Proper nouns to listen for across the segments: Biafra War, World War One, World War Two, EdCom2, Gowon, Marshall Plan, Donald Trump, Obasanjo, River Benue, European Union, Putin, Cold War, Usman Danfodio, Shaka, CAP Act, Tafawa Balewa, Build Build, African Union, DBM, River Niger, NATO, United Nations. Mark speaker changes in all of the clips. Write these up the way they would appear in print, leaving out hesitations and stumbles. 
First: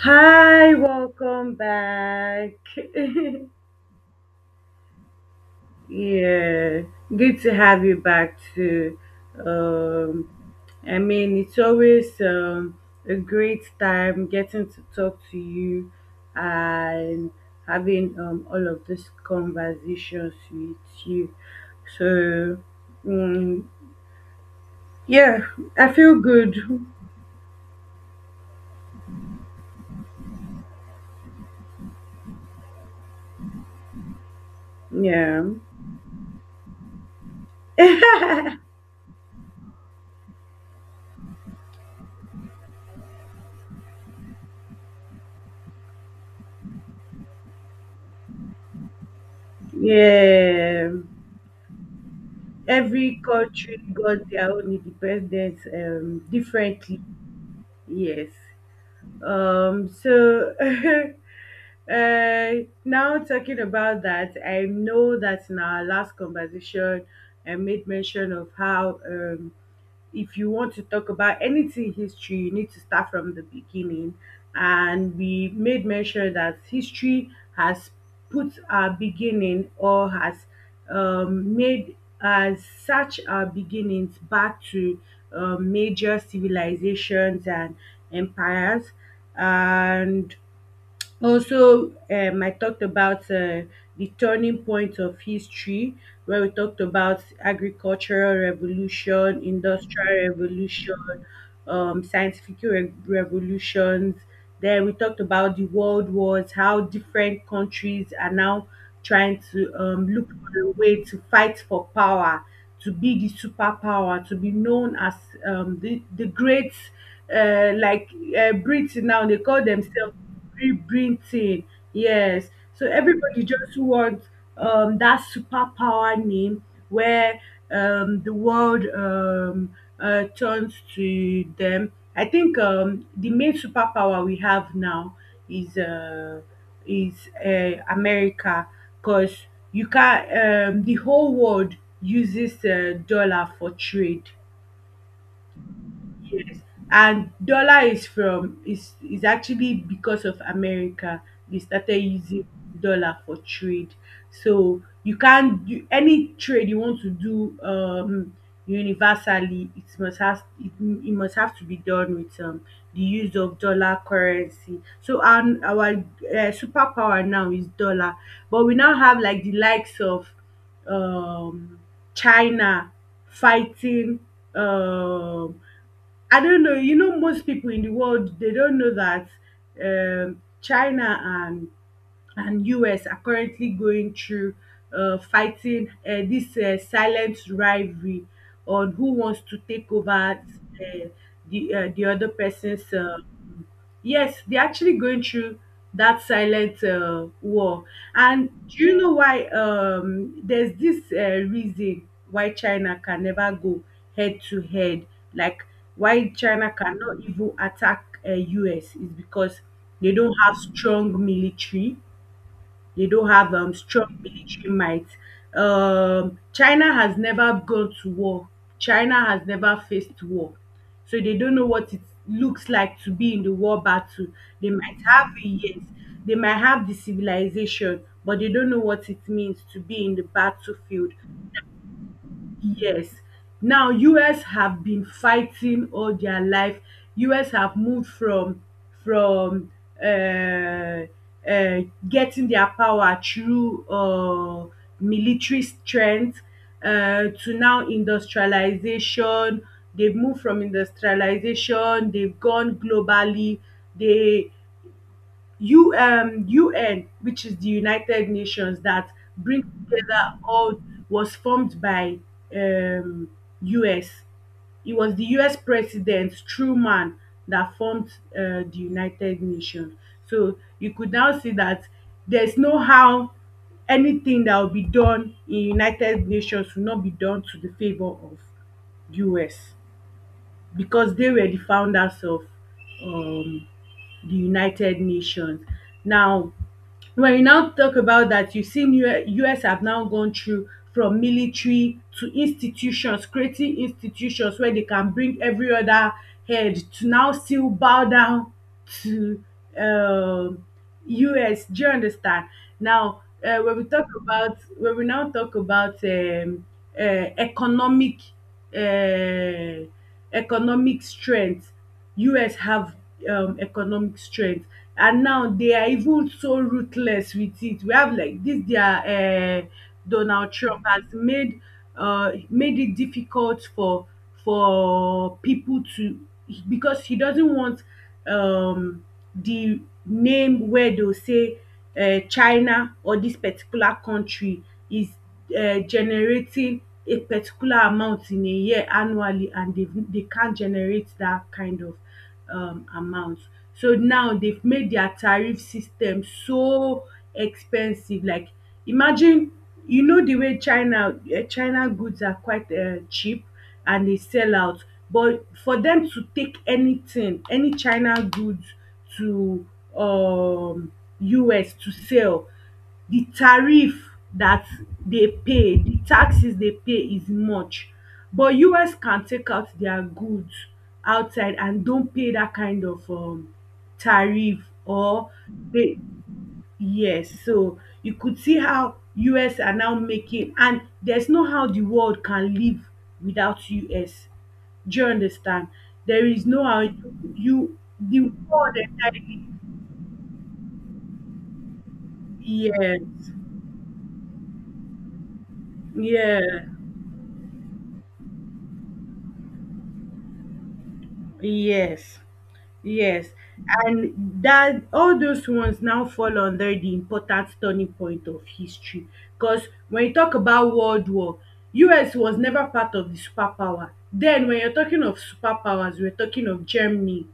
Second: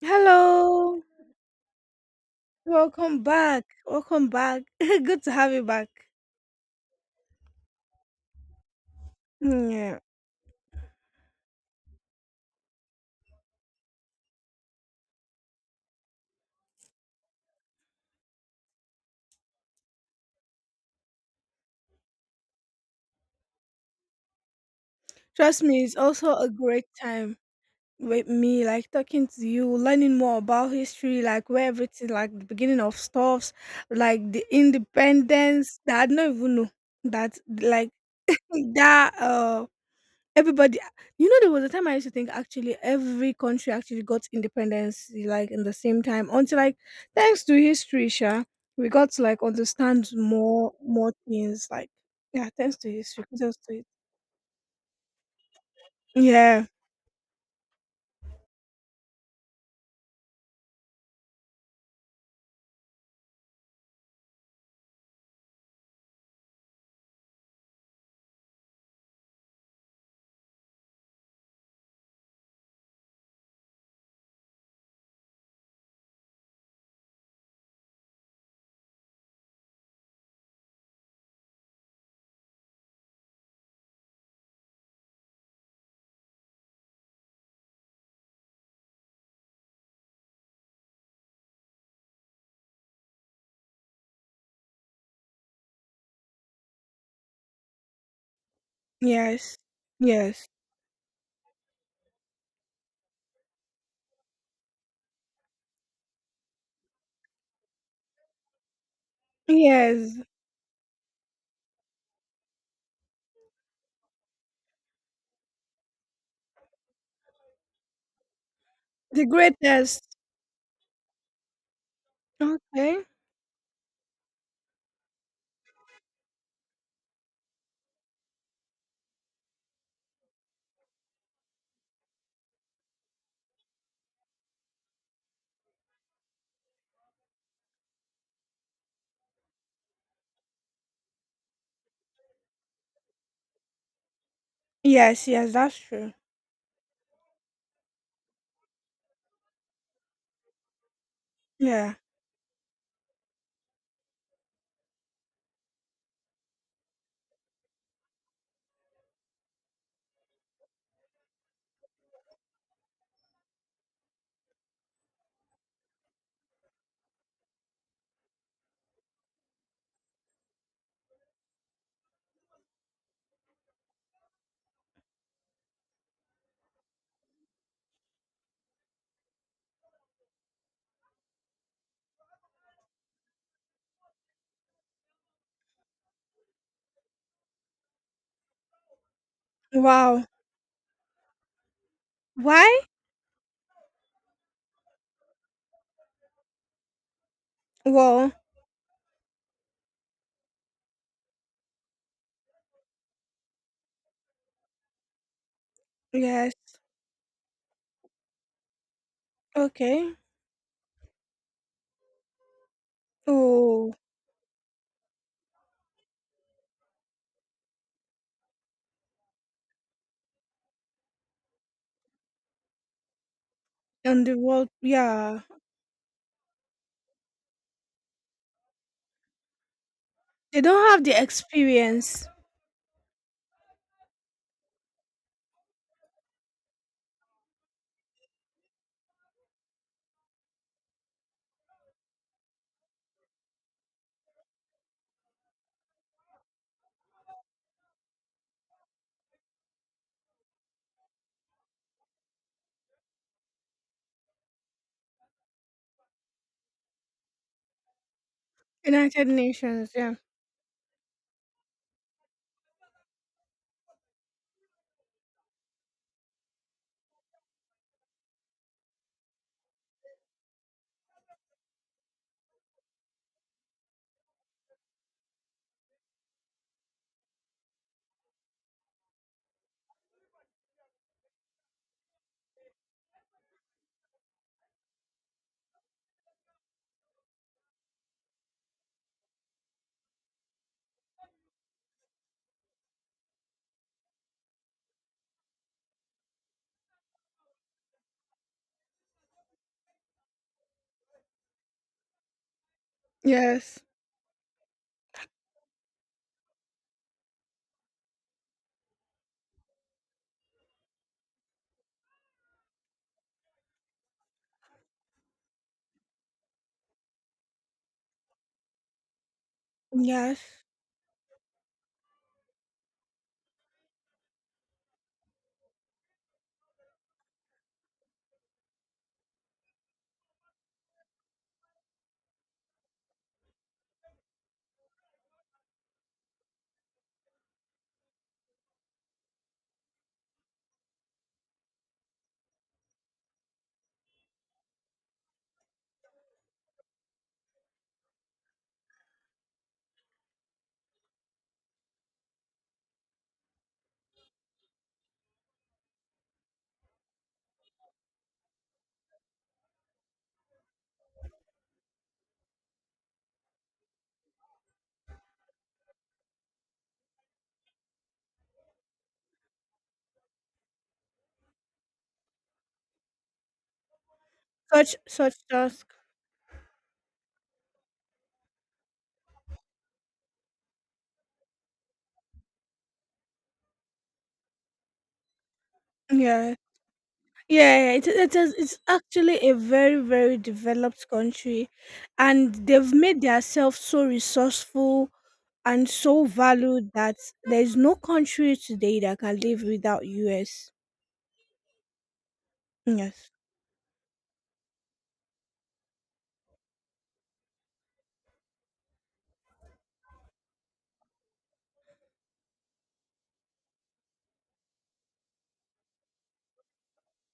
Speaker 1: Hi,
Speaker 2: Hello,
Speaker 1: welcome back.
Speaker 2: welcome back. Welcome back. Good to have you back.
Speaker 1: Yeah, good to have you back too.
Speaker 2: Yeah.
Speaker 1: Um, I mean, it's always a great time getting to talk to you and having all of these conversations with you. So, mm yeah,
Speaker 2: Trust me,
Speaker 1: I
Speaker 2: it's
Speaker 1: feel
Speaker 2: also a
Speaker 1: good.
Speaker 2: great time with me, like talking to you, learning more about history, like where everything, like the beginning of stuffs, like the
Speaker 1: Yeah.
Speaker 2: independence that I don't even know that, like, that, uh, Everybody there was a time I used to think actually every country actually got independence like in the same time until like thanks to history, sha, we got to like understand more
Speaker 1: Yeah.
Speaker 2: more things like yeah, thanks to
Speaker 1: Every
Speaker 2: history. Kudos to
Speaker 1: country
Speaker 2: it.
Speaker 1: got their own independence,
Speaker 2: Yeah.
Speaker 1: differently. Yes. So uh, now talking about that, I know that in our last conversation, I made mention of how, if you want to talk about anything history, you need to start from the beginning. And we made mention that history has put our beginning, or has made, has such our beginnings back to major civilizations and empires. And also, I talked about the turning point of history, where we talked about agricultural revolution,
Speaker 2: Yes.
Speaker 1: industrial
Speaker 2: Yes.
Speaker 1: revolution, scientific revolutions. Then we talked about the world wars, how different countries are now trying to,
Speaker 2: Yes.
Speaker 1: look for a way to fight for power, to be the superpower, to be known as the great, like, Brits
Speaker 2: The
Speaker 1: now, they call
Speaker 2: greatest.
Speaker 1: themselves rebreathing. Yes. So
Speaker 2: Okay.
Speaker 1: everybody just wants that superpower name, where the world turns to them. I think, the main superpower we have now is uh, is America, because, you can, the whole world uses dollar for trade.
Speaker 2: Yes, yes, that's true.
Speaker 1: Yes. And dollar is from is actually because of America. They
Speaker 2: Yeah.
Speaker 1: started using dollar for trade. So you can't do any trade you want to do, universally, it must has, it must have to be done with the use of dollar currency. So, and our superpower now is dollar, but we now have like the likes of um China, fighting, um I don't know. You know, most people in the world, they don't know that, China and US are currently going through, fighting, this silent rivalry on who wants to take
Speaker 2: Wow.
Speaker 1: over uh, the other
Speaker 2: Why?
Speaker 1: person's. Yes, they're actually going through that silent war.
Speaker 2: Well,
Speaker 1: And do you know why? There's this reason why China can never go head to head. Like, why
Speaker 2: yes.
Speaker 1: China cannot even attack, US is because they
Speaker 2: Okay.
Speaker 1: don't have strong military, they don't have
Speaker 2: Oh,
Speaker 1: strong military might. China has never gone to war. China has never faced war. So they don't know what it looks like to be in the war
Speaker 2: and
Speaker 1: battle.
Speaker 2: the world,
Speaker 1: They might have
Speaker 2: yeah.
Speaker 1: it, yes. They might have the civilization, but they don't know what it means to be in the
Speaker 2: They don't have
Speaker 1: battlefield.
Speaker 2: the experience.
Speaker 1: Yes. Now, US have been fighting all their life. US have moved from uh, uh, getting their power through military strength, to now industrialization. They've moved from industrialization, they've gone globally, they, U UN, which is the United Nations that
Speaker 2: United
Speaker 1: brings
Speaker 2: Nations, yeah.
Speaker 1: together all, was formed by um US. It was the US president Truman that formed the United Nations. So you could now see that there's no how anything that will be done in United Nations will not be done to the favour of US, because they were the founders of um, the United Nations. Now, when you now talk about that, you've seen US have now gone through from military to institutions, creating institutions where they can bring every other head to now still bow down to um US. Do you understand? Now, when
Speaker 2: Yes.
Speaker 1: we talk about when we now talk about uh, economic uh, economic strength, US have economic strength, and now they are even so ruthless with it. We have like this their
Speaker 2: Yes.
Speaker 1: Donald Trump has made it difficult for people to, because he doesn't want um, the name where they'll say China or this particular country is generating a particular amount in a year annually, and they can't generate that kind of amount. So now they've made their tariff system so expensive. Like, imagine, the way China, China goods are quite cheap, and they sell out, but for them to take anything, any China goods to um US to sell, the tariff that they pay, the taxes they pay, is much. But US can take out their goods outside and don't pay that kind of tariff,
Speaker 2: Such
Speaker 1: or
Speaker 2: such task.
Speaker 1: they yes, so you could see how US are now making, and there's no how the world can live without US. Do you understand? There is
Speaker 2: Yeah.
Speaker 1: no how you
Speaker 2: Yeah, it
Speaker 1: the
Speaker 2: it is
Speaker 1: world
Speaker 2: it's actually
Speaker 1: entirely,
Speaker 2: a very, very developed country, and they've made
Speaker 1: yes.
Speaker 2: themselves so resourceful and so
Speaker 1: Yeah.
Speaker 2: valued that there's no country today that can live without US.
Speaker 1: Yes.
Speaker 2: Yes.
Speaker 1: Yes, and that all those ones now fall under the important turning point of history. Because when you talk about World War, US was never part of the superpower. Then when you're talking of superpowers, we're talking of Germany,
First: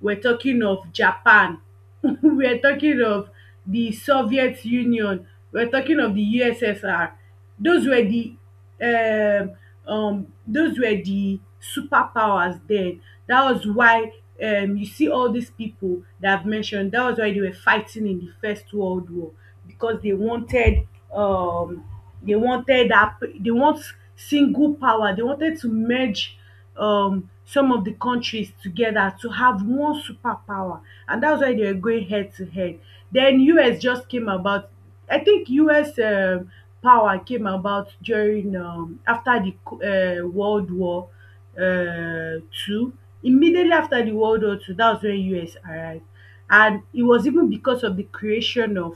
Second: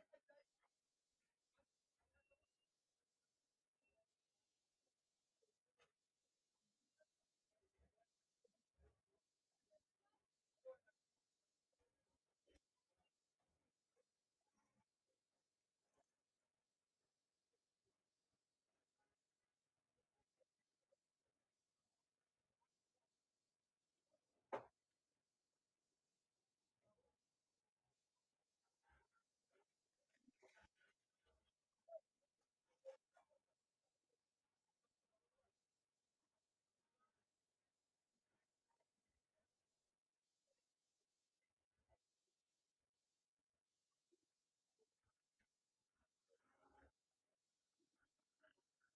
Speaker 1: we're talking of Japan. We're talking of the Soviet Union. We're talking of the USSR. Those were um, the superpowers then. That was why, you see all these people that I've mentioned. That was why they were fighting in the First World War, because um, they want single power. They wanted to merge some of the countries together to have one superpower, and that's why they were going head to head. Then US just came about. I think US power came about during, after the World War Two. Immediately after the World War Two, that was when US arrived, and it was even because of the creation of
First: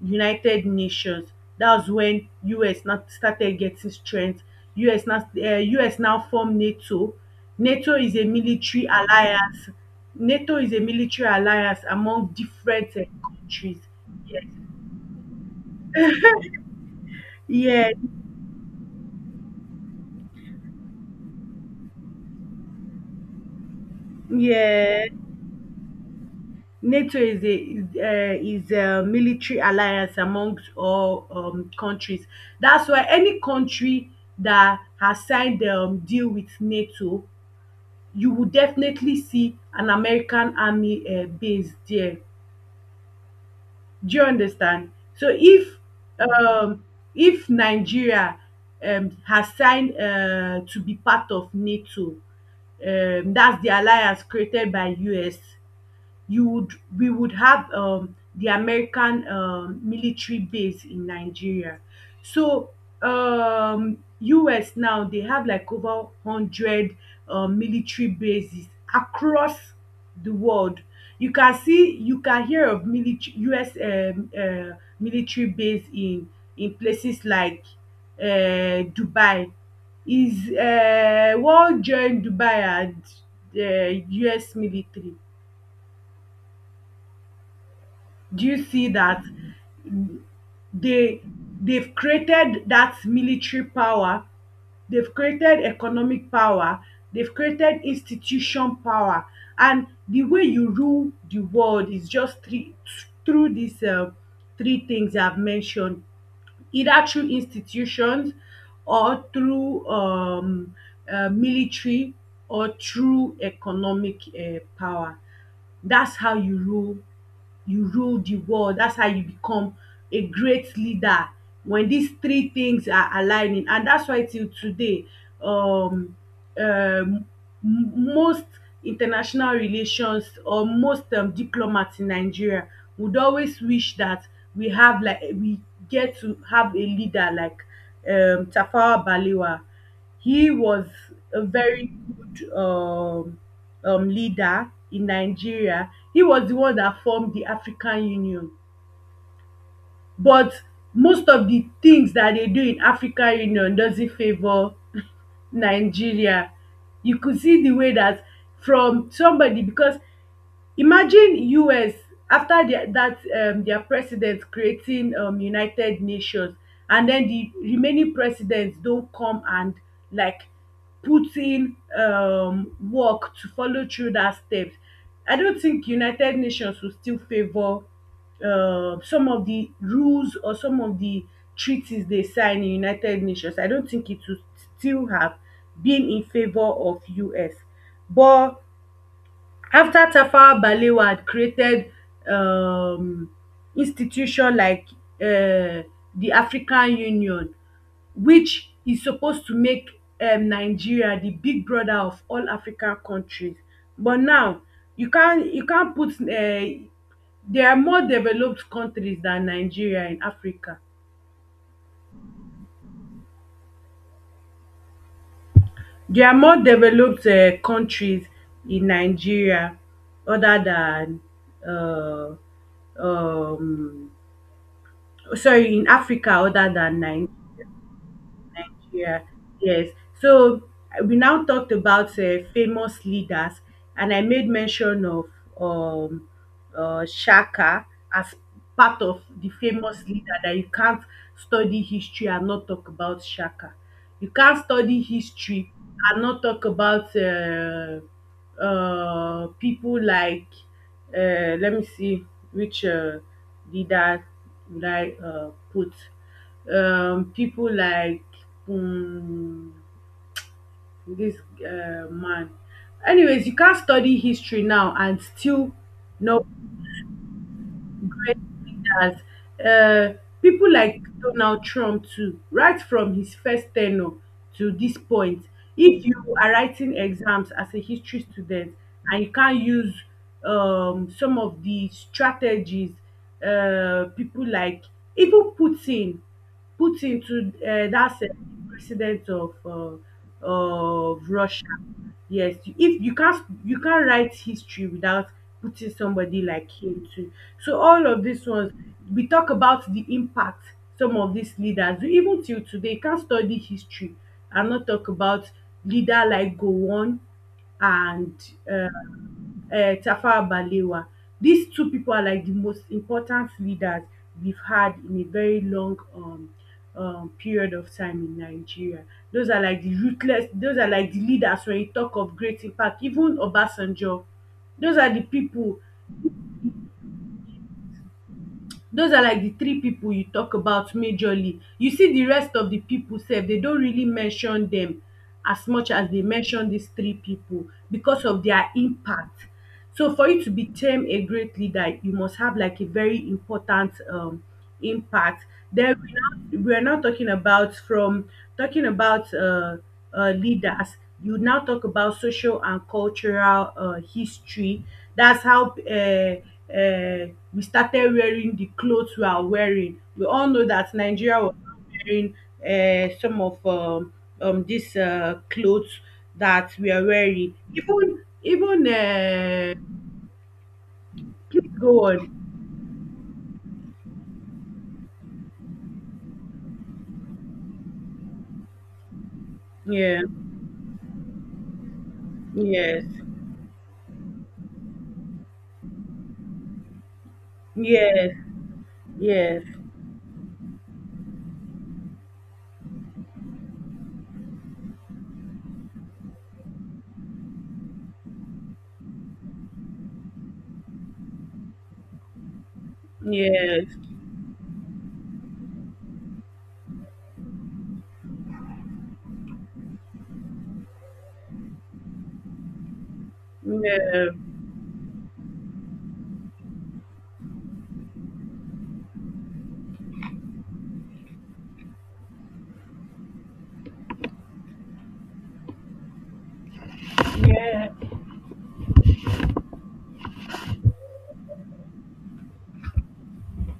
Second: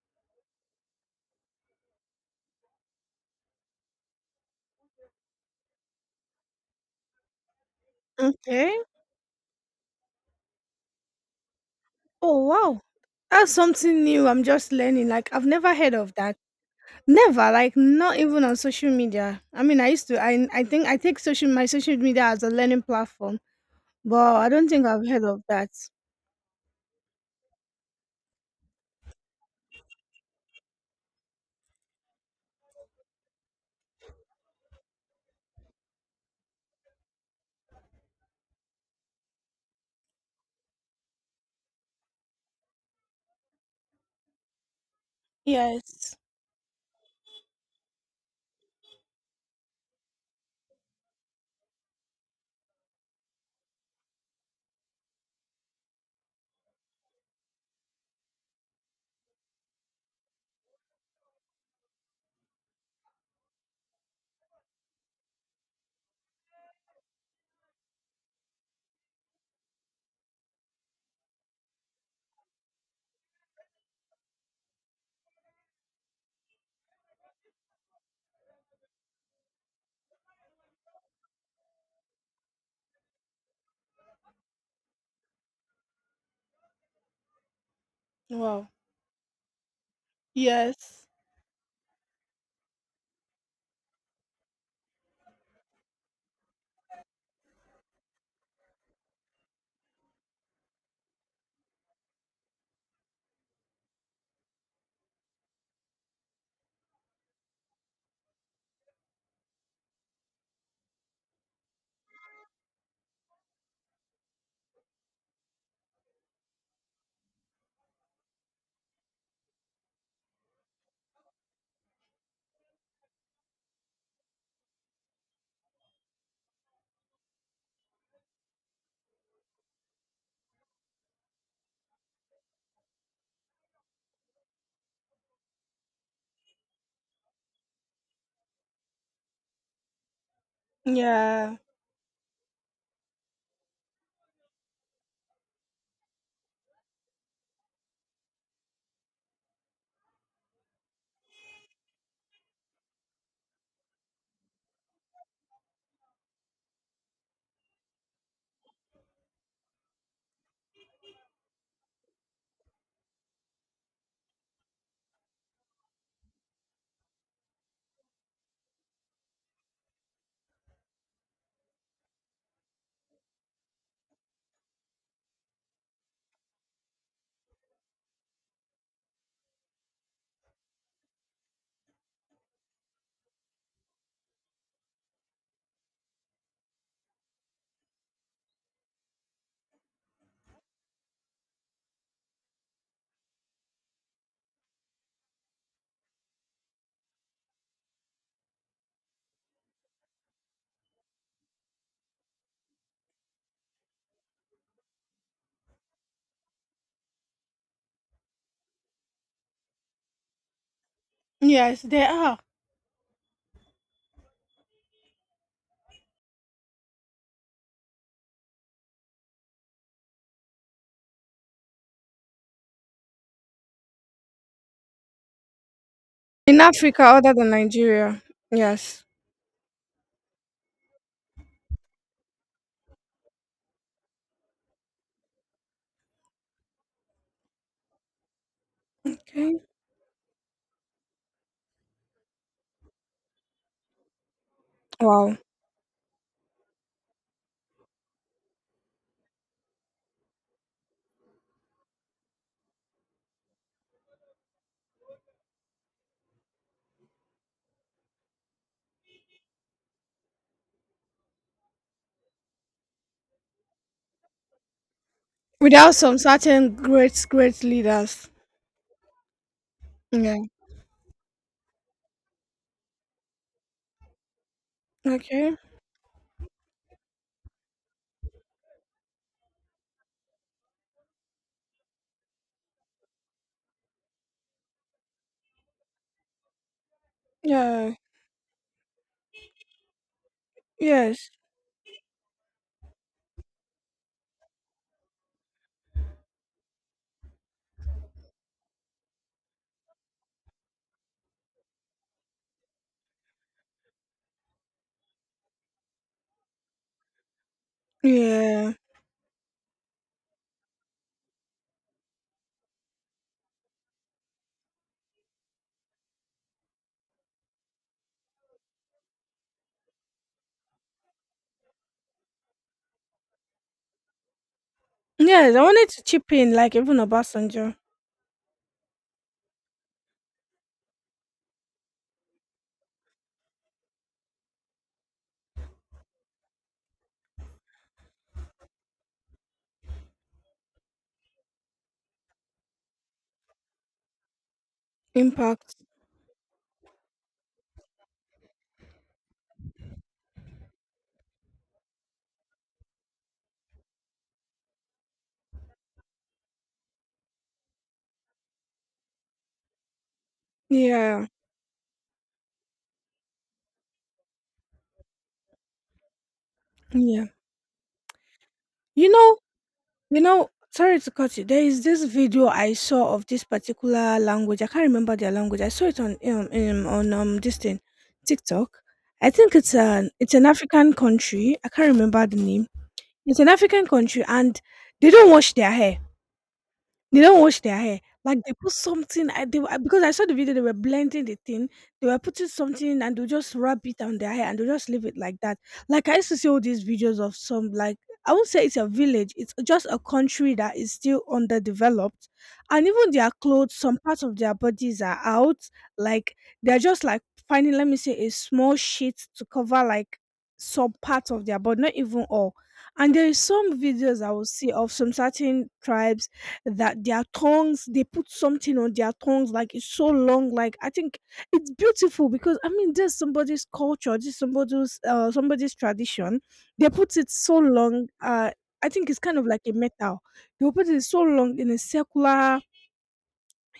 Speaker 1: United Nations. That's when US now started getting strength. Us now uh, us now formed NATO. NATO is a
Speaker 2: Okay.
Speaker 1: military alliance. NATO is a military alliance among
Speaker 2: Oh, wow.
Speaker 1: different
Speaker 2: That's
Speaker 1: countries,
Speaker 2: something new I'm
Speaker 1: yes.
Speaker 2: just learning. Like I've never heard of that. Never, like
Speaker 1: Yeah,
Speaker 2: not even on social media. I mean, I used to. I think I take social my social media as a learning platform, but I don't think
Speaker 1: yeah,
Speaker 2: I've heard of that.
Speaker 1: NATO is is a military alliance amongst all countries. That's why any country that has signed the deal with NATO, you would definitely see an American army base there. Do you understand? So,
Speaker 2: Yes.
Speaker 1: um, if Nigeria has signed to be part of NATO, that's the alliance created by US, you would we would have the American military base in Nigeria. So, US now they have like over 100 military bases across the world. You can see, you can hear of military base in places like Dubai. Is, world join Dubai and the US military. Do you
Speaker 2: Wow.
Speaker 1: see that?
Speaker 2: Yes.
Speaker 1: They they've created that military power, they've created economic power, they've created institution power, and the way you rule the world is just three, through these three things I've mentioned: either through institutions, or through military, or through economic power. That's how you rule the world. That's how you become a great leader, when these three things are aligning. And that's why till today, um, um, most international relations, or most diplomats in Nigeria would always wish that we get to have a leader like Tafawa Balewa. He was a
Speaker 2: Yeah.
Speaker 1: very good, leader in Nigeria. He was the one that formed the African Union. But most of the things that they do in African Union doesn't favor Nigeria. You could see the way that, from somebody, because, imagine US after their president creating United Nations, and den the remaining president don come and, like, put in work to follow through that step. I don think United Nations will still favour some of the rules, or some of the treaties they sign in United Nations. I don think it will still have been in favour of US. But after Tafawa Balewa had created um institution like um the African Union, which is supposed to make Nigeria the big brother of all African countries, but now, you can not put, there are more developed countries than Nigeria in Africa.
Speaker 2: Yes, there are
Speaker 1: There are more developed countries in Nigeria other than, um um sorry, in Africa
Speaker 2: in
Speaker 1: other than
Speaker 2: Africa other than Nigeria. Yes.
Speaker 1: Nigeria. Yes. So, we now talked about famous leaders, and I made mention of um, Shaka as part of the
Speaker 2: Okay.
Speaker 1: famous leader that you can't study history and not talk about Shaka. You can't study
Speaker 2: Wow.
Speaker 1: history and not talk about people like, let me see, which leader would I put? People like, um, this man. Anyways, you can't study history now and still
Speaker 2: Without some
Speaker 1: know
Speaker 2: certain great leaders.
Speaker 1: great leaders, uh,
Speaker 2: Yeah.
Speaker 1: people like Donald Trump too, right from his first tenure to this point.
Speaker 2: Okay.
Speaker 1: If you are writing exams as a history student, and you can't use some of the strategies, people like, even Putin, Putin to,
Speaker 2: Yeah.
Speaker 1: that's the president of of
Speaker 2: Yes.
Speaker 1: Russia. Yes, if you can't write history without putting somebody like him too. So all of these ones, we talk about the impact some of these leaders even till today. You can't study history and not talk about leader like Gowon and
Speaker 2: Yeah.
Speaker 1: uh, tafawa balewa. Dis two pipo are like di most important leaders we've had in a very long period of time in nigeria. Those are like di ruthless, those are like di leaders wen you tok of great impact, even obasanjo, those are di
Speaker 2: Yes. I
Speaker 1: pipo.
Speaker 2: wanted to chip in, like even Obasanjo
Speaker 1: Those are like the three people you talk about majorly. You see the rest of the people sef, they don't really mention them as much as they mention these three people because of their impact. So for you to become a great leader you must have like a very important impact.
Speaker 2: impact.
Speaker 1: Then we're not talking about from talking about leaders. You now talk about social and cultural history. That's how uh, we started wearing the clothes we are wearing. We all know that
Speaker 2: Yeah.
Speaker 1: Nigeria was not wearing some of these clothes that we are
Speaker 2: Yeah.
Speaker 1: wearing. Even even
Speaker 2: You know, You know, sorry to cut you. There
Speaker 1: Please
Speaker 2: is this
Speaker 1: go
Speaker 2: video
Speaker 1: on.
Speaker 2: I saw of this particular language. I can't remember their language. I saw it on this thing, TikTok. I think it's an
Speaker 1: Yeah.
Speaker 2: it's an African country. I can't remember the name.
Speaker 1: Yes.
Speaker 2: It's an African country, and they don't wash their hair. They don't wash their hair.
Speaker 1: Yes.
Speaker 2: Like they put something, I they
Speaker 1: Yes.
Speaker 2: were, because I saw the video, they were blending the thing. They were putting something and they just wrap it on their hair and they just leave it like that. Like I used to see all these videos of some like I won't say it's a village, it's just a country that is still underdeveloped. And even their clothes, some
Speaker 1: Yes,
Speaker 2: parts of their bodies are out. Like they're just like finding, let me say, a small sheet to cover like some parts of their body, not even all. And there is some videos
Speaker 1: yeah,
Speaker 2: I will see of some certain tribes that their tongues, they put something on their tongues, like it's so long. Like I think it's beautiful, because I mean there's somebody's culture, this somebody's tradition. They put it so
Speaker 1: yeah,
Speaker 2: long. I think it's kind of like a metal. They will put it so long in a circular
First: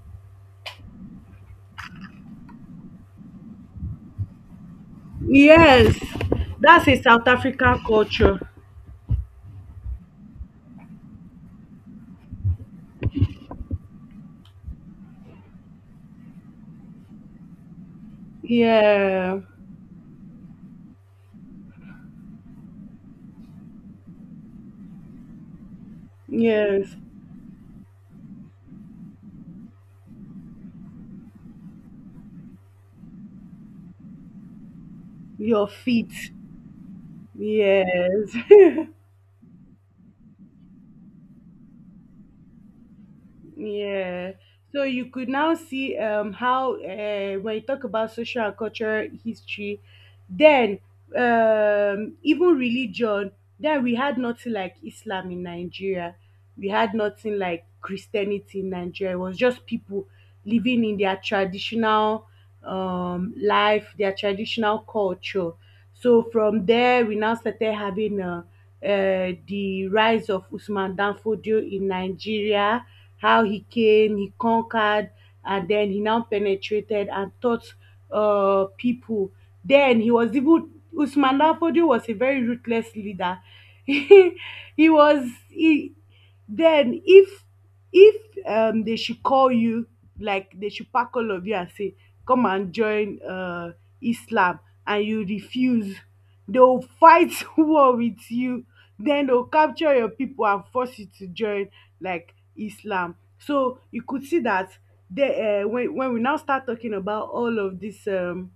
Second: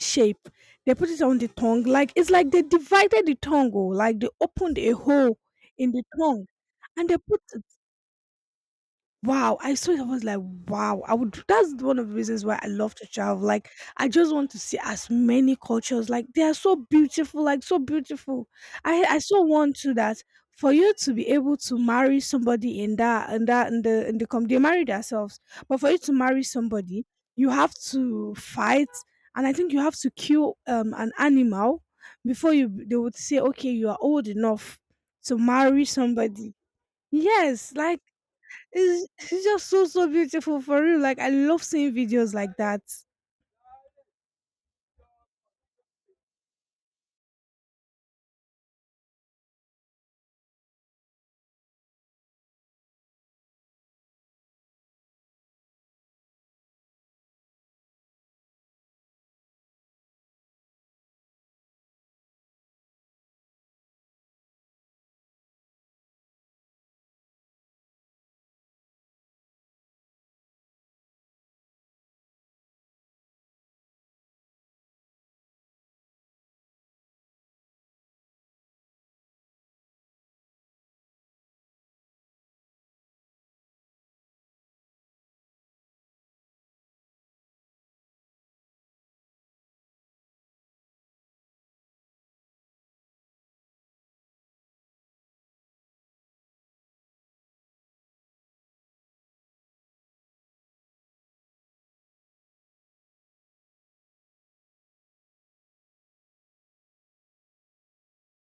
Speaker 2: shape. They put it on the tongue, like it's like they divided the tongue, oh, like they opened a hole in
Speaker 1: yes.
Speaker 2: the tongue,
Speaker 1: That's a
Speaker 2: and they
Speaker 1: South
Speaker 2: put —
Speaker 1: African culture.
Speaker 2: wow, I saw it. I was like, wow. I would — that's one of the reasons why I love to travel. Like, I just want to see as many cultures. Like, they are so beautiful, like so beautiful. I
Speaker 1: Yeah,
Speaker 2: so want to that — for you to be able to marry somebody in that, and that in the com they marry themselves. But for you to marry
Speaker 1: yes.
Speaker 2: somebody, you have to fight, and I think you have to kill an animal before you they would say, okay, you are old enough to
Speaker 1: Your
Speaker 2: marry
Speaker 1: feet.
Speaker 2: somebody. Yes, like
Speaker 1: Yes.
Speaker 2: it's just so beautiful for real. Like I love seeing videos like that.
Speaker 1: Yeah. So you could now see how, when you talk about social and cultural history, then even religion, then we had nothing like Islam in Nigeria. We had nothing like Christianity in Nigeria. It was just people living in their traditional life, their traditional culture. So from there, we now started having the rise of Usman Danfodio in Nigeria. How he came, he conquered, and then he now penetrated and taught people. Then he was even Usman Danfodio was a very ruthless leader. he he was he, then if if they should call you, like they should pack all of you and say come and join islam and you refuse, they'll fight war with you, then they'll capture your people and force you to join like Islam. So you could see that when we now start talking about all of these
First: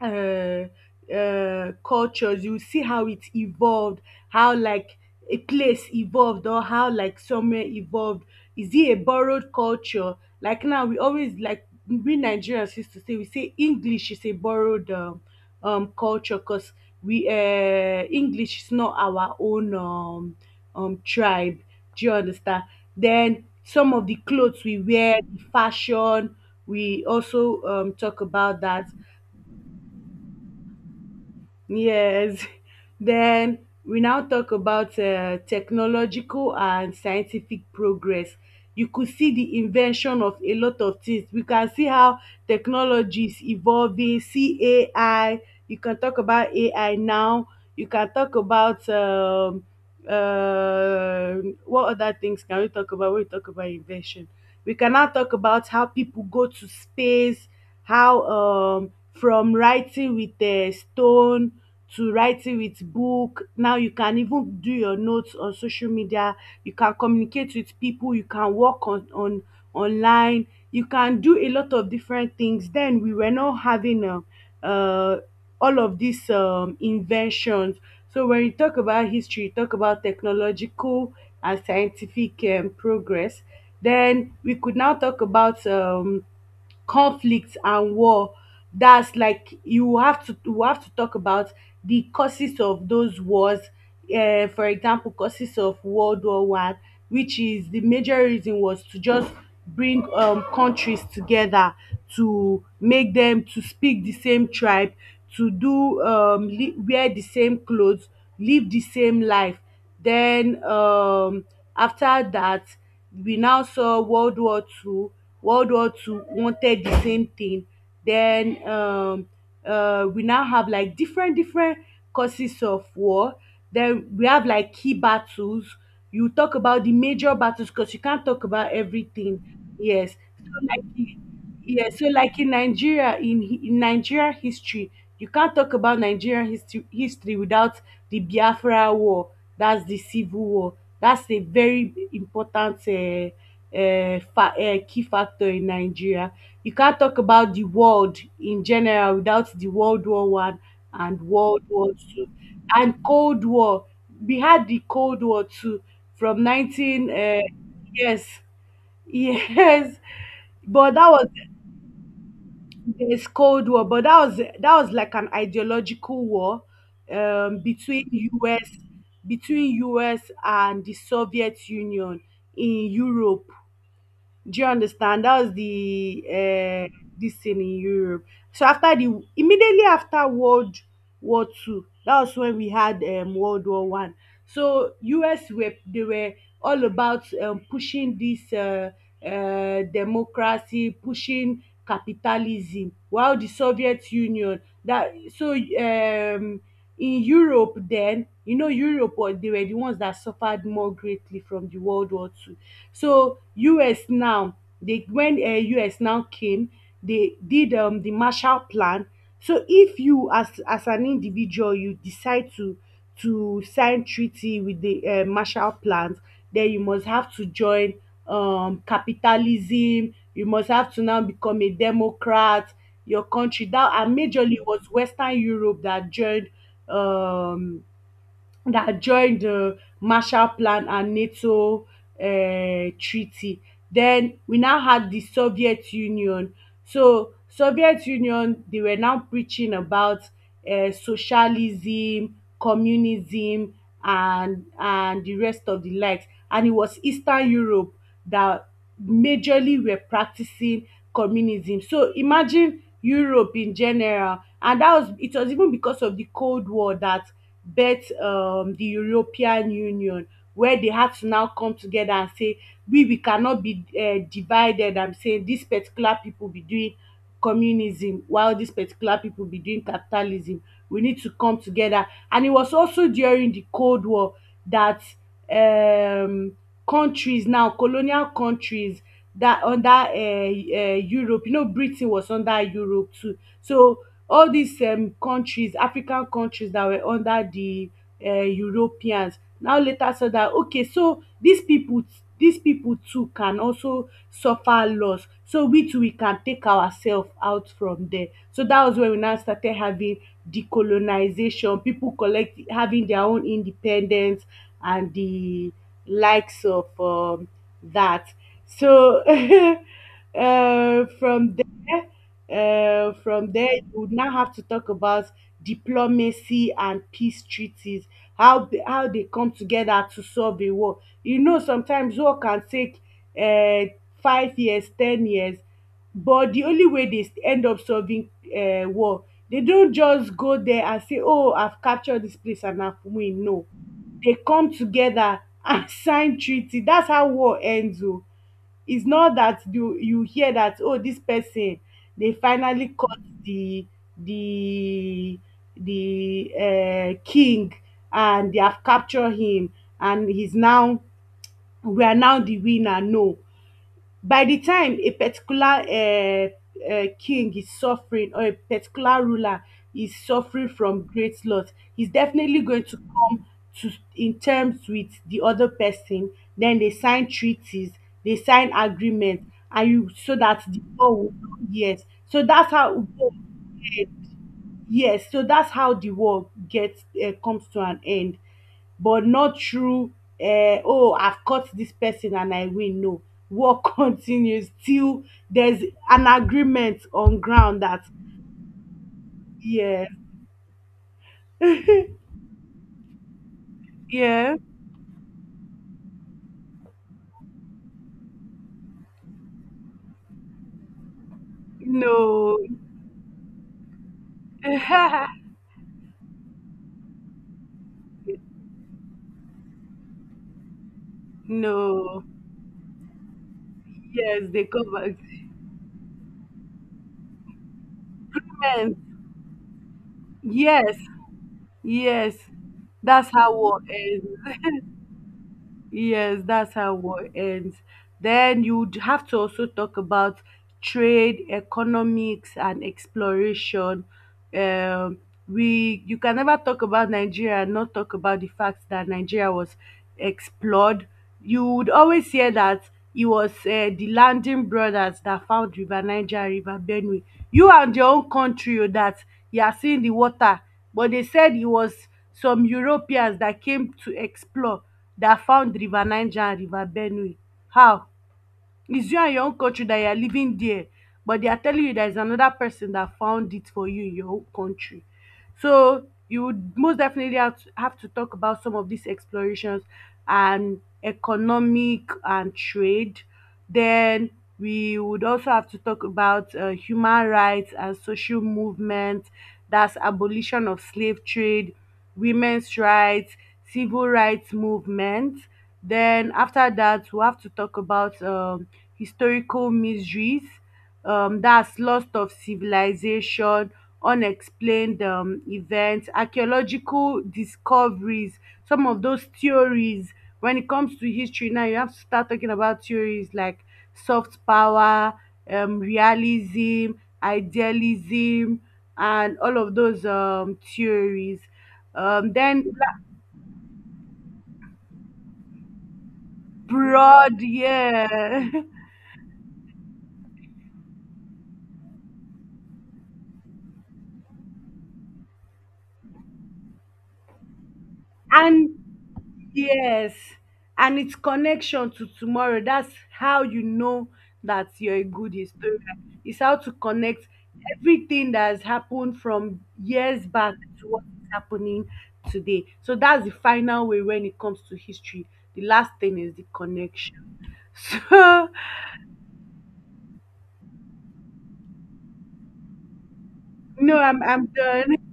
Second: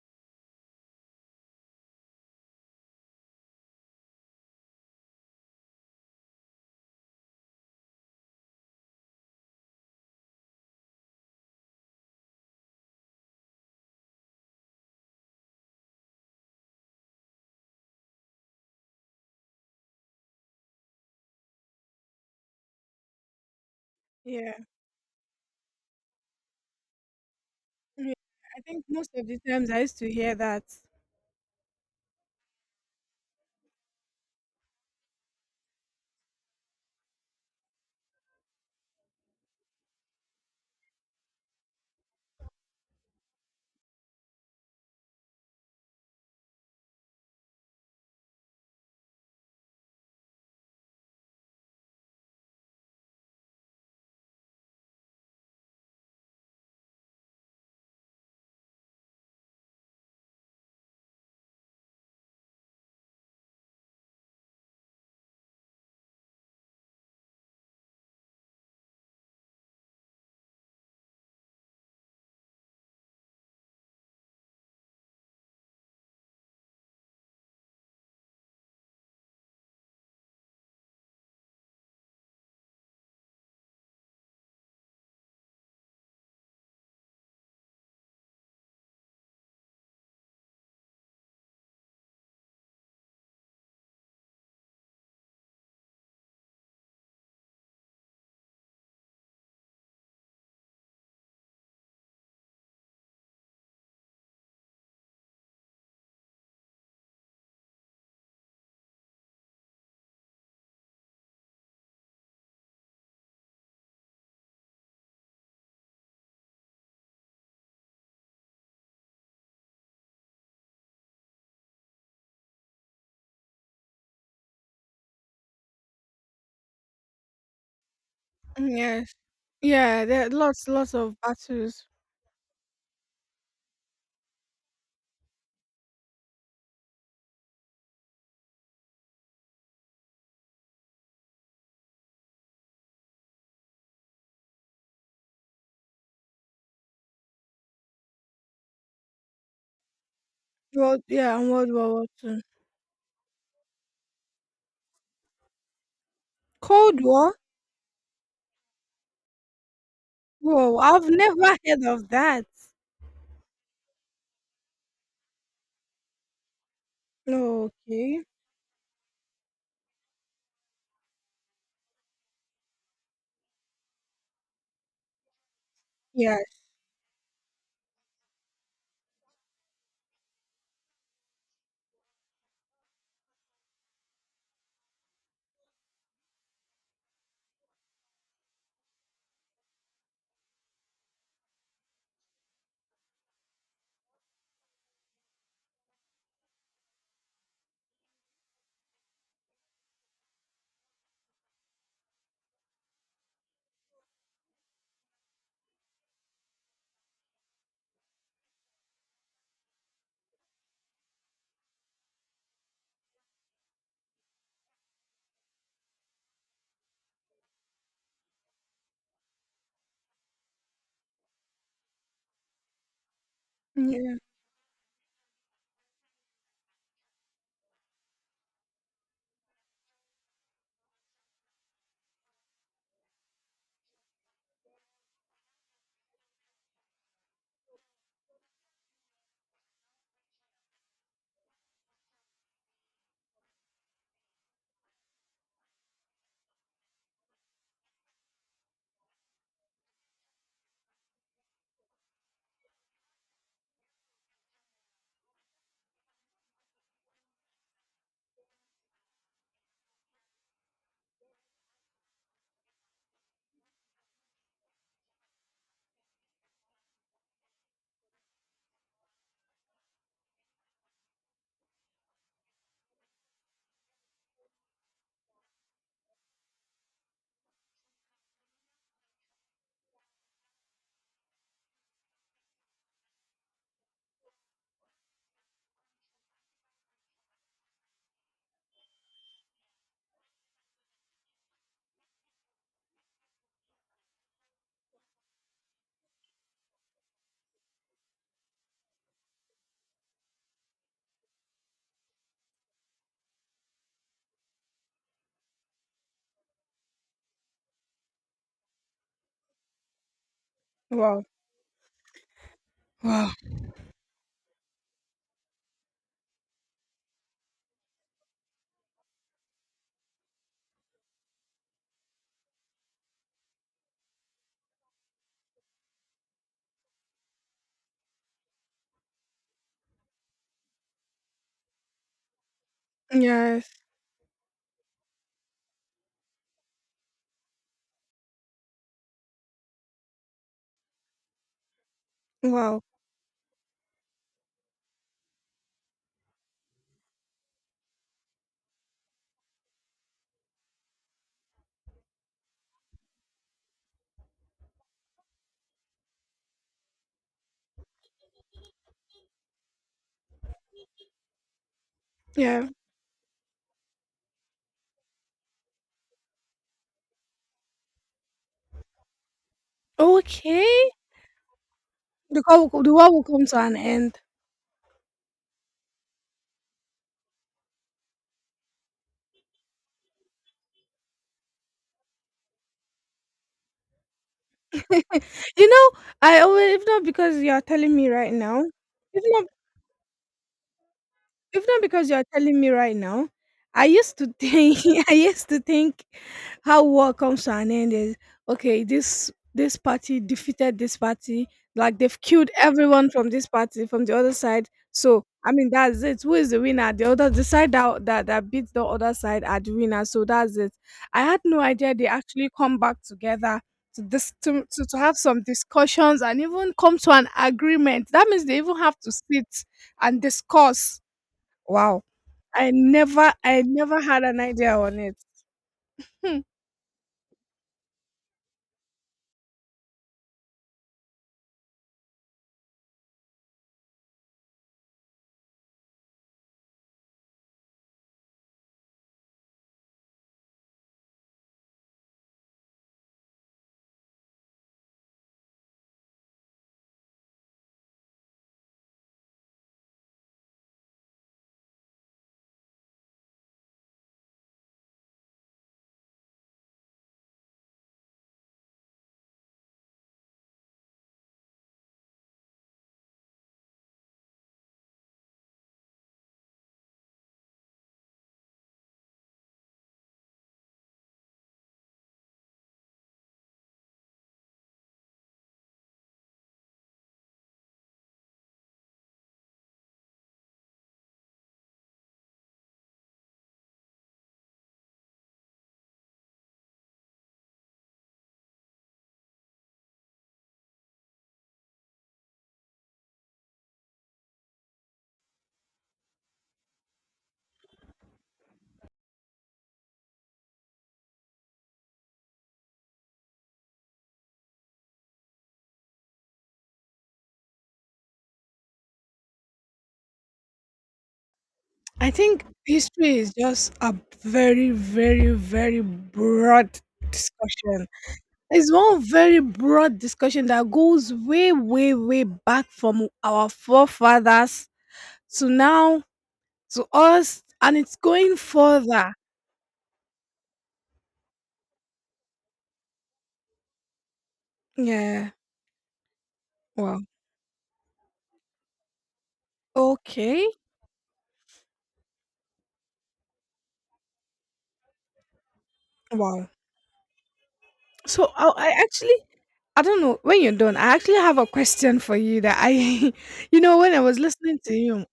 Speaker 1: uh, cultures, you see how it evolved, how like a place evolved or how like somewhere evolved. Is it a borrowed culture? Like now we always, like we nigerians used to say, we say english is a borrowed culture because we english is not our own tribe. Do you understand? Then some of the
Speaker 2: Yeah.
Speaker 1: clothes we wear, the fashion, we also
Speaker 2: Yeah,
Speaker 1: talk
Speaker 2: I
Speaker 1: about
Speaker 2: think
Speaker 1: that.
Speaker 2: most of the times I used to hear that.
Speaker 1: Yes. Then we now talk about technological and scientific progress. You could see the invention of a lot of things. We can see how technology is evolving. See AI. You can talk about AI now. You can talk about uh, what other things can we talk about when we talk about invention? We can now talk about how people go to space, how, from writing with a stone to writing with book. Now you can even do your notes on social media. You can communicate with people. You can work on online. You can do a lot of different things. Then we were not having all of these inventions. So when you talk about history, you talk about technological and scientific progress. Then we could now talk about conflict and war. That's like you have to we have to talk about the causes of those wars. For example, causes of World War I, which is the major reason was to just bring countries together, to make them to speak the same tribe, to do wear the same clothes, live the same life. Then, after that, we now saw World War II. World War Two wanted the same thing. Then we now have like different causes of war. Then we have like key battles. You talk about the major battles because you can't talk
Speaker 2: Mm.
Speaker 1: about
Speaker 2: Yes.
Speaker 1: everything.
Speaker 2: Yeah,
Speaker 1: Yes.
Speaker 2: there are
Speaker 1: So
Speaker 2: lots,
Speaker 1: like
Speaker 2: lots of battles.
Speaker 1: yeah, so like in Nigeria history, you can't talk about Nigerian history without the Biafra War. That's the civil war. That's a very important key factor in Nigeria. You can't talk about the world in general without the World War I
Speaker 2: World,
Speaker 1: and
Speaker 2: yeah, and
Speaker 1: World
Speaker 2: World War
Speaker 1: War
Speaker 2: War
Speaker 1: Two
Speaker 2: Two.
Speaker 1: and Cold War. We had the Cold War too from
Speaker 2: Cold
Speaker 1: nineteen.
Speaker 2: War?
Speaker 1: Yes, yes,
Speaker 2: Whoa,
Speaker 1: but
Speaker 2: I've
Speaker 1: that was,
Speaker 2: never heard of that.
Speaker 1: it's Cold War, but that was, that was like an ideological war between
Speaker 2: Okay.
Speaker 1: US, between US and the Soviet Union in Europe. Do you understand? That was the
Speaker 2: Yes.
Speaker 1: this thing in Europe. So after the, immediately after World War Two, that was when we had World War I. So US were, they were all about pushing this democracy, pushing capitalism, while the Soviet Union that so in Europe then, you know Europe was, they were the ones that suffered more greatly from the World War II. So US now, they when US now came, they did the Marshall Plan. So if you, as an individual, you decide to sign treaty with the Marshall Plan, then you must have to join capitalism, you must have to now become a democrat, your country that. And
Speaker 2: Yeah.
Speaker 1: majorly it was Western Europe um that joined the Marshall Plan and NATO treaty. Then we now had the Soviet Union. So Soviet Union, they were now preaching about socialism, communism and the rest of the likes, and it was Eastern Europe that majorly were practicing communism. So imagine Europe in general. And that was, it was even because of the Cold War that birth the European Union, where they had to now come together and say we cannot be divided, am saying this particular people be doing communism while this particular people be doing capitalism, we need to come together. And it was also during the cold war that um countries, now colonial countries, that under Europe, you know Britain was under Europe too, so all these countries, African countries that were under the Europeans, now later saw that okay, so these people, these people too can also suffer loss, so we too we can take ourselves out from there. So that was when we now started having decolonization, people collect having their own independence and the likes of dat. So
Speaker 2: Wow.
Speaker 1: from there,
Speaker 2: Wow.
Speaker 1: from there, you would now have to talk about diplomacy and peace treaties, how they come together to solve a war. You know, sometimes war can take uh, 5 years, 10 years, but the only way they end up solving war, they don't just go there and say, "Oh, I've captured this place and I've win." No,
Speaker 2: Yes.
Speaker 1: they come together and sign treaty. That's how war ends. Oh, it's not that you hear that oh this person they
Speaker 2: Wow.
Speaker 1: finally caught the the the king and they have captured him and he's now we are now the winner. No, by the time a particular king is suffering or a particular ruler is suffering from great loss, he's definitely
Speaker 2: Yeah.
Speaker 1: going to come to in terms with the other person. Then they sign treaties, they sign agreement, and you so that the
Speaker 2: Okay.
Speaker 1: war will not yes.
Speaker 2: The
Speaker 1: So
Speaker 2: call
Speaker 1: that's
Speaker 2: will — the
Speaker 1: how
Speaker 2: war will come to an end.
Speaker 1: yes. So that's how the war gets comes to an end, but not through “oh I've caught this person and I win,” no, war continues till
Speaker 2: You
Speaker 1: there's
Speaker 2: know,
Speaker 1: an
Speaker 2: I always if
Speaker 1: agreement
Speaker 2: not because
Speaker 1: on
Speaker 2: you are
Speaker 1: ground
Speaker 2: telling
Speaker 1: that
Speaker 2: me right now, if not
Speaker 1: yeah,
Speaker 2: If not because you're telling me right now, I used to
Speaker 1: yeah,
Speaker 2: think I used to think how war comes to an end is, okay, this party defeated this party, like they've killed
Speaker 1: no,
Speaker 2: everyone from this party, from the other side. So I mean that's it. Who is the winner? The other — the side that beats the other side are the winner. So that's it. I had no idea they
Speaker 1: no,
Speaker 2: actually come back together to this
Speaker 1: yes, they come
Speaker 2: to
Speaker 1: back.
Speaker 2: have some discussions and even come to an agreement. That means they even have to sit and
Speaker 1: Yes, yes,
Speaker 2: discuss. Wow.
Speaker 1: yes,
Speaker 2: I
Speaker 1: that's
Speaker 2: never
Speaker 1: how
Speaker 2: I
Speaker 1: war
Speaker 2: never had an
Speaker 1: ends.
Speaker 2: idea on it. Hmm.
Speaker 1: Yes, that's how war ends. Then you would have to also talk about trade, economics, and exploration. Um, we, you can never talk about Nigeria and not talk about the fact that Nigeria was explored. You would always hear that it was the landing brothers that found River Niger, River Benue. You and your own country oh, that you are seeing the water, but they said it was some Europeans that came to explore that found River Niger and River Benue. How? It's you and your own country that you are living there, but they are telling you there is another person that found it for you in your own country. So you would most definitely have to talk about some of these explorations and economic and trade. Then we would also have to talk about human rights and social movements. That's abolition of slave trade, women's rights, civil rights movement. Then after that, we have to talk about historical mysteries, that's loss of civilization, unexplained events, archaeological discoveries, some of those theories. When it comes to history now, you have to start talking about theories like soft power, realism, idealism, and all of those theories.
Speaker 2: I think
Speaker 1: Then
Speaker 2: history is just a very, very, very broad
Speaker 1: broad,
Speaker 2: discussion.
Speaker 1: yeah.
Speaker 2: It's one very broad discussion that goes way, way, way back from our forefathers to now to us, and it's going
Speaker 1: And
Speaker 2: further.
Speaker 1: yes, and it's connection to tomorrow. That's how you know that you're a
Speaker 2: Yeah.
Speaker 1: good historian. It's how to
Speaker 2: Wow.
Speaker 1: connect everything that has happened from years
Speaker 2: Okay.
Speaker 1: back to what is happening today. So that's the final way when it comes to history. The last thing is the
Speaker 2: Wow.
Speaker 1: connection.
Speaker 2: So I actually, I don't know when you're done. I actually have a question for you that I — you know,
Speaker 1: So
Speaker 2: when
Speaker 1: no,
Speaker 2: I was
Speaker 1: I'm
Speaker 2: listening to
Speaker 1: done.
Speaker 2: you,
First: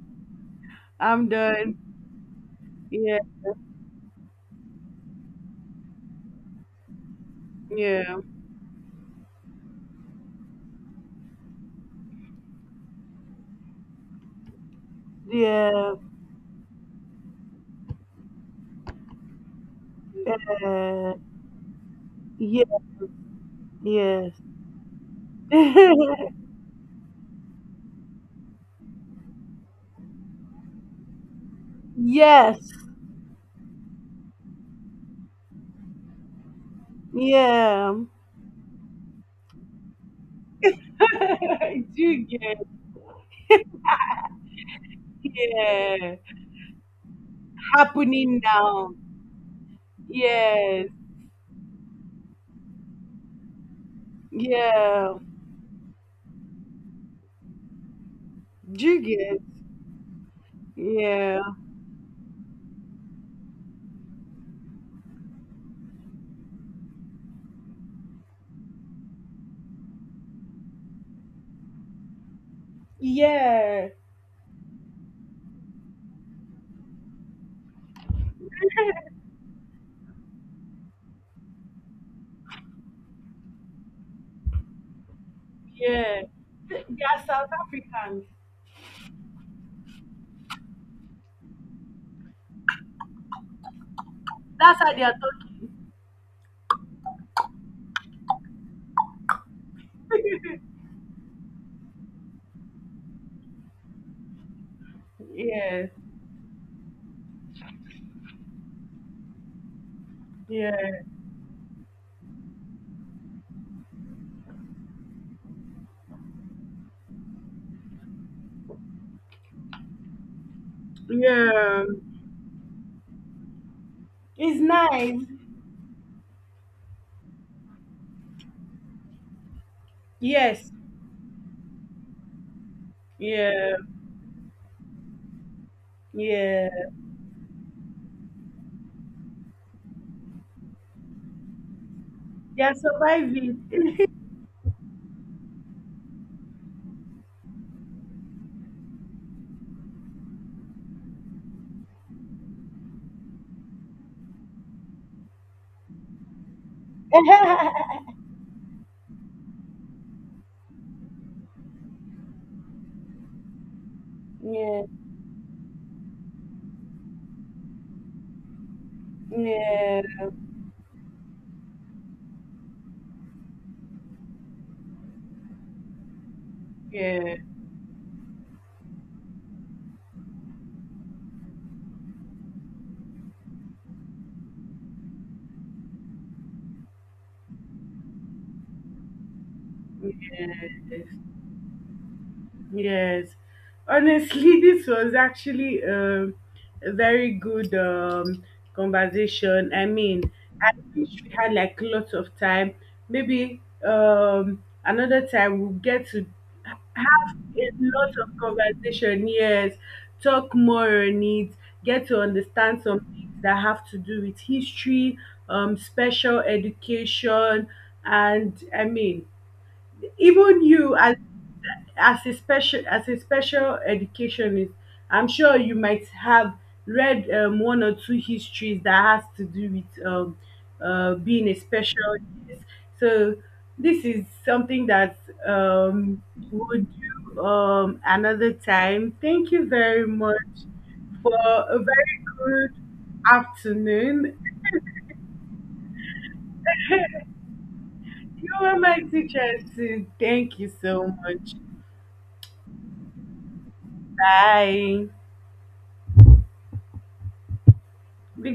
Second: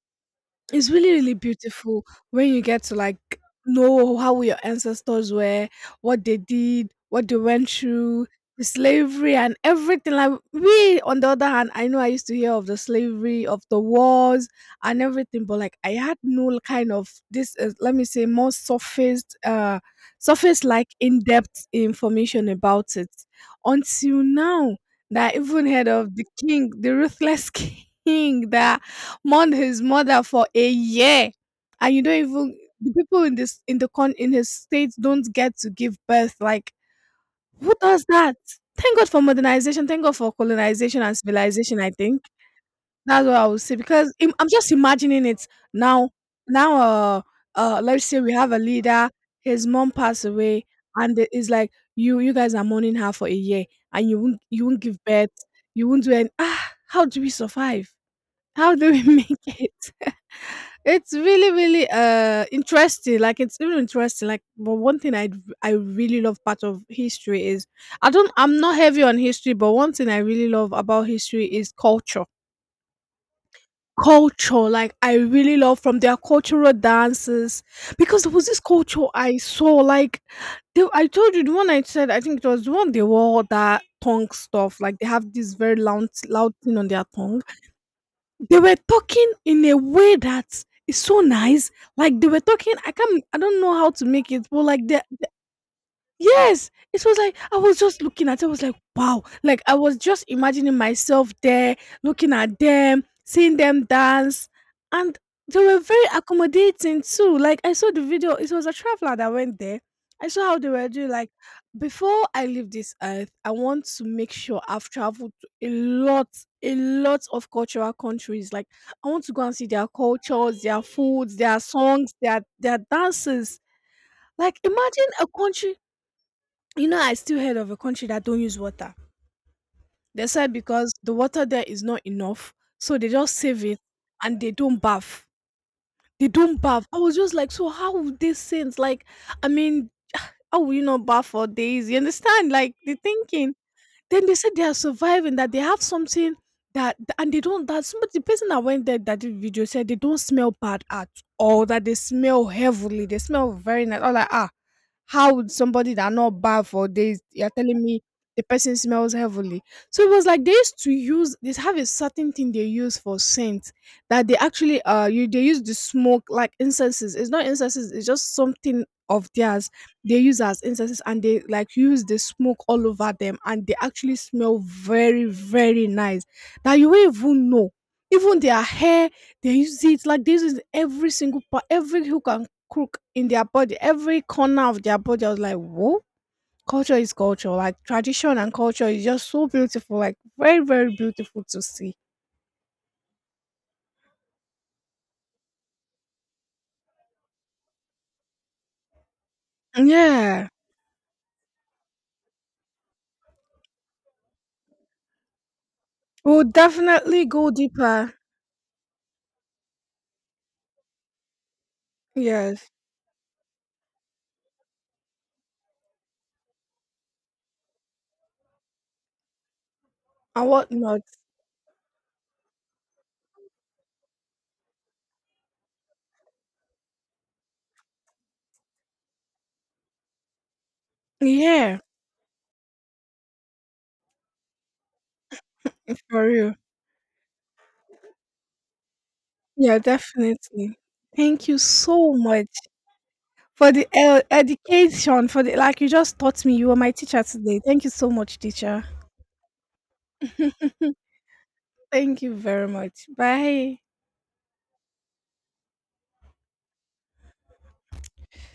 Speaker 2: it's really,
Speaker 1: I'm
Speaker 2: really
Speaker 1: done.
Speaker 2: beautiful when you get to like
Speaker 1: Yeah,
Speaker 2: know how your ancestors were, what they did, what they went
Speaker 1: yeah,
Speaker 2: through, the slavery and everything. Like we, on the other hand, I know I used to hear of the slavery, of the wars and everything, but like I
Speaker 1: yeah,
Speaker 2: had no kind of this. Let me say more surface, like
Speaker 1: uh,
Speaker 2: in depth information
Speaker 1: yeah,
Speaker 2: about it until
Speaker 1: yes,
Speaker 2: now. That I even heard of the king, the ruthless king that mourned his mother for a year, and you don't even —
Speaker 1: yes,
Speaker 2: the people in this, in the con — in his state don't get to give birth. Like, who
Speaker 1: yeah.
Speaker 2: does that? Thank God for modernization. Thank God for colonization and civilization.
Speaker 1: I
Speaker 2: I
Speaker 1: do
Speaker 2: think
Speaker 1: get
Speaker 2: that's what I would say, because I'm just imagining it now.
Speaker 1: yeah
Speaker 2: Now, let's say we
Speaker 1: happening
Speaker 2: have a
Speaker 1: now.
Speaker 2: leader. His mom passed away,
Speaker 1: Yes,
Speaker 2: and it's like you guys are mourning her for a year, and you won't give
Speaker 1: yeah.
Speaker 2: birth. You won't do any. Ah, how do we survive? How
Speaker 1: Do
Speaker 2: do
Speaker 1: you
Speaker 2: we
Speaker 1: get
Speaker 2: make it? It's
Speaker 1: yeah
Speaker 2: really, really interesting. Like it's really interesting. Like, but one thing I really love part of history is — I'm not heavy on history, but one thing I really love about history is culture.
Speaker 1: yeah
Speaker 2: Culture, like I really love, from their cultural dances, because there was this culture I saw. Like they — I told you the one I said. I think it was the one they wore all that tongue stuff. Like they have this very loud
Speaker 1: yeah.
Speaker 2: loud thing on
Speaker 1: They
Speaker 2: their
Speaker 1: are
Speaker 2: tongue.
Speaker 1: South Africans.
Speaker 2: They were talking in a way that is so nice. Like they were talking, I don't know how to make it, but
Speaker 1: That's
Speaker 2: like
Speaker 1: how
Speaker 2: they —
Speaker 1: they are talking.
Speaker 2: yes, it was like I was just looking at it. I was like, wow. Like I was just imagining myself there, looking at them, seeing them dance. And they were
Speaker 1: Yeah
Speaker 2: very accommodating too. Like I saw the video, it was a traveler that went there. I saw how they
Speaker 1: yeah
Speaker 2: were doing. Like before I leave this earth, I want to make sure I've traveled to a lot of cultural countries. Like I want to go and see their cultures, their foods, their
Speaker 1: yeah.
Speaker 2: songs, their dances. Like
Speaker 1: It's
Speaker 2: imagine
Speaker 1: nice.
Speaker 2: a country. I still heard of a country that don't use water. They said
Speaker 1: Yes
Speaker 2: because the water there is not enough, so they just save
Speaker 1: yeah
Speaker 2: it, and they don't bath. They don't
Speaker 1: yeah.
Speaker 2: bath. I was just like, so how would they sense, like I mean, how will you not bath for days? You understand,
Speaker 1: They are
Speaker 2: like the thinking?
Speaker 1: surviving.
Speaker 2: Then they said they are surviving, that they have something, that, and they don't — that somebody — the person that went there that did video said they don't smell bad at all, that they smell heavily, they smell very nice. All like, ah, how would somebody that not bath for days, you're
Speaker 1: Yeah,
Speaker 2: telling me the person smells heavily? So it was like they used to use — they have a certain thing they use for scent, that they actually you they use the smoke like incenses. It's not incenses, it's just something of theirs
Speaker 1: yeah
Speaker 2: they use as incenses, and they like use the smoke all over them, and they actually smell very very nice, that you won't
Speaker 1: yeah
Speaker 2: even know. Even their hair they use it, like this is every single part, every hook and crook in their body, every corner of their body. I was like, whoa, culture is culture. Like tradition and culture is just so beautiful, like very, very
Speaker 1: yeah.
Speaker 2: beautiful to see.
Speaker 1: Yes, honestly, this was actually a very good conversation. I mean,
Speaker 2: Yeah.
Speaker 1: I wish we had like lots of time. Maybe another time we'll get to
Speaker 2: We'll definitely
Speaker 1: have
Speaker 2: go
Speaker 1: a lot
Speaker 2: deeper.
Speaker 1: of conversation. Yes, talk more on it, get to
Speaker 2: Yes.
Speaker 1: understand some things that have to do with history, special education, and I mean,
Speaker 2: And
Speaker 1: even you
Speaker 2: whatnot.
Speaker 1: as a special educationist, I'm sure you might have read 1 or 2 histories that has to do with being a
Speaker 2: Yeah.
Speaker 1: special yes. So this is something that um,
Speaker 2: For real.
Speaker 1: we'll do another time. Thank you
Speaker 2: Yeah,
Speaker 1: very much
Speaker 2: definitely.
Speaker 1: for
Speaker 2: Thank you
Speaker 1: a
Speaker 2: so
Speaker 1: very
Speaker 2: much
Speaker 1: good
Speaker 2: for the
Speaker 1: afternoon.
Speaker 2: education. For the like, you just taught me. You were my teacher today. Thank you so much,
Speaker 1: You were
Speaker 2: teacher.
Speaker 1: my teacher too, thank you so much.
Speaker 2: Thank you very much. Bye.
Speaker 1: Bye. Big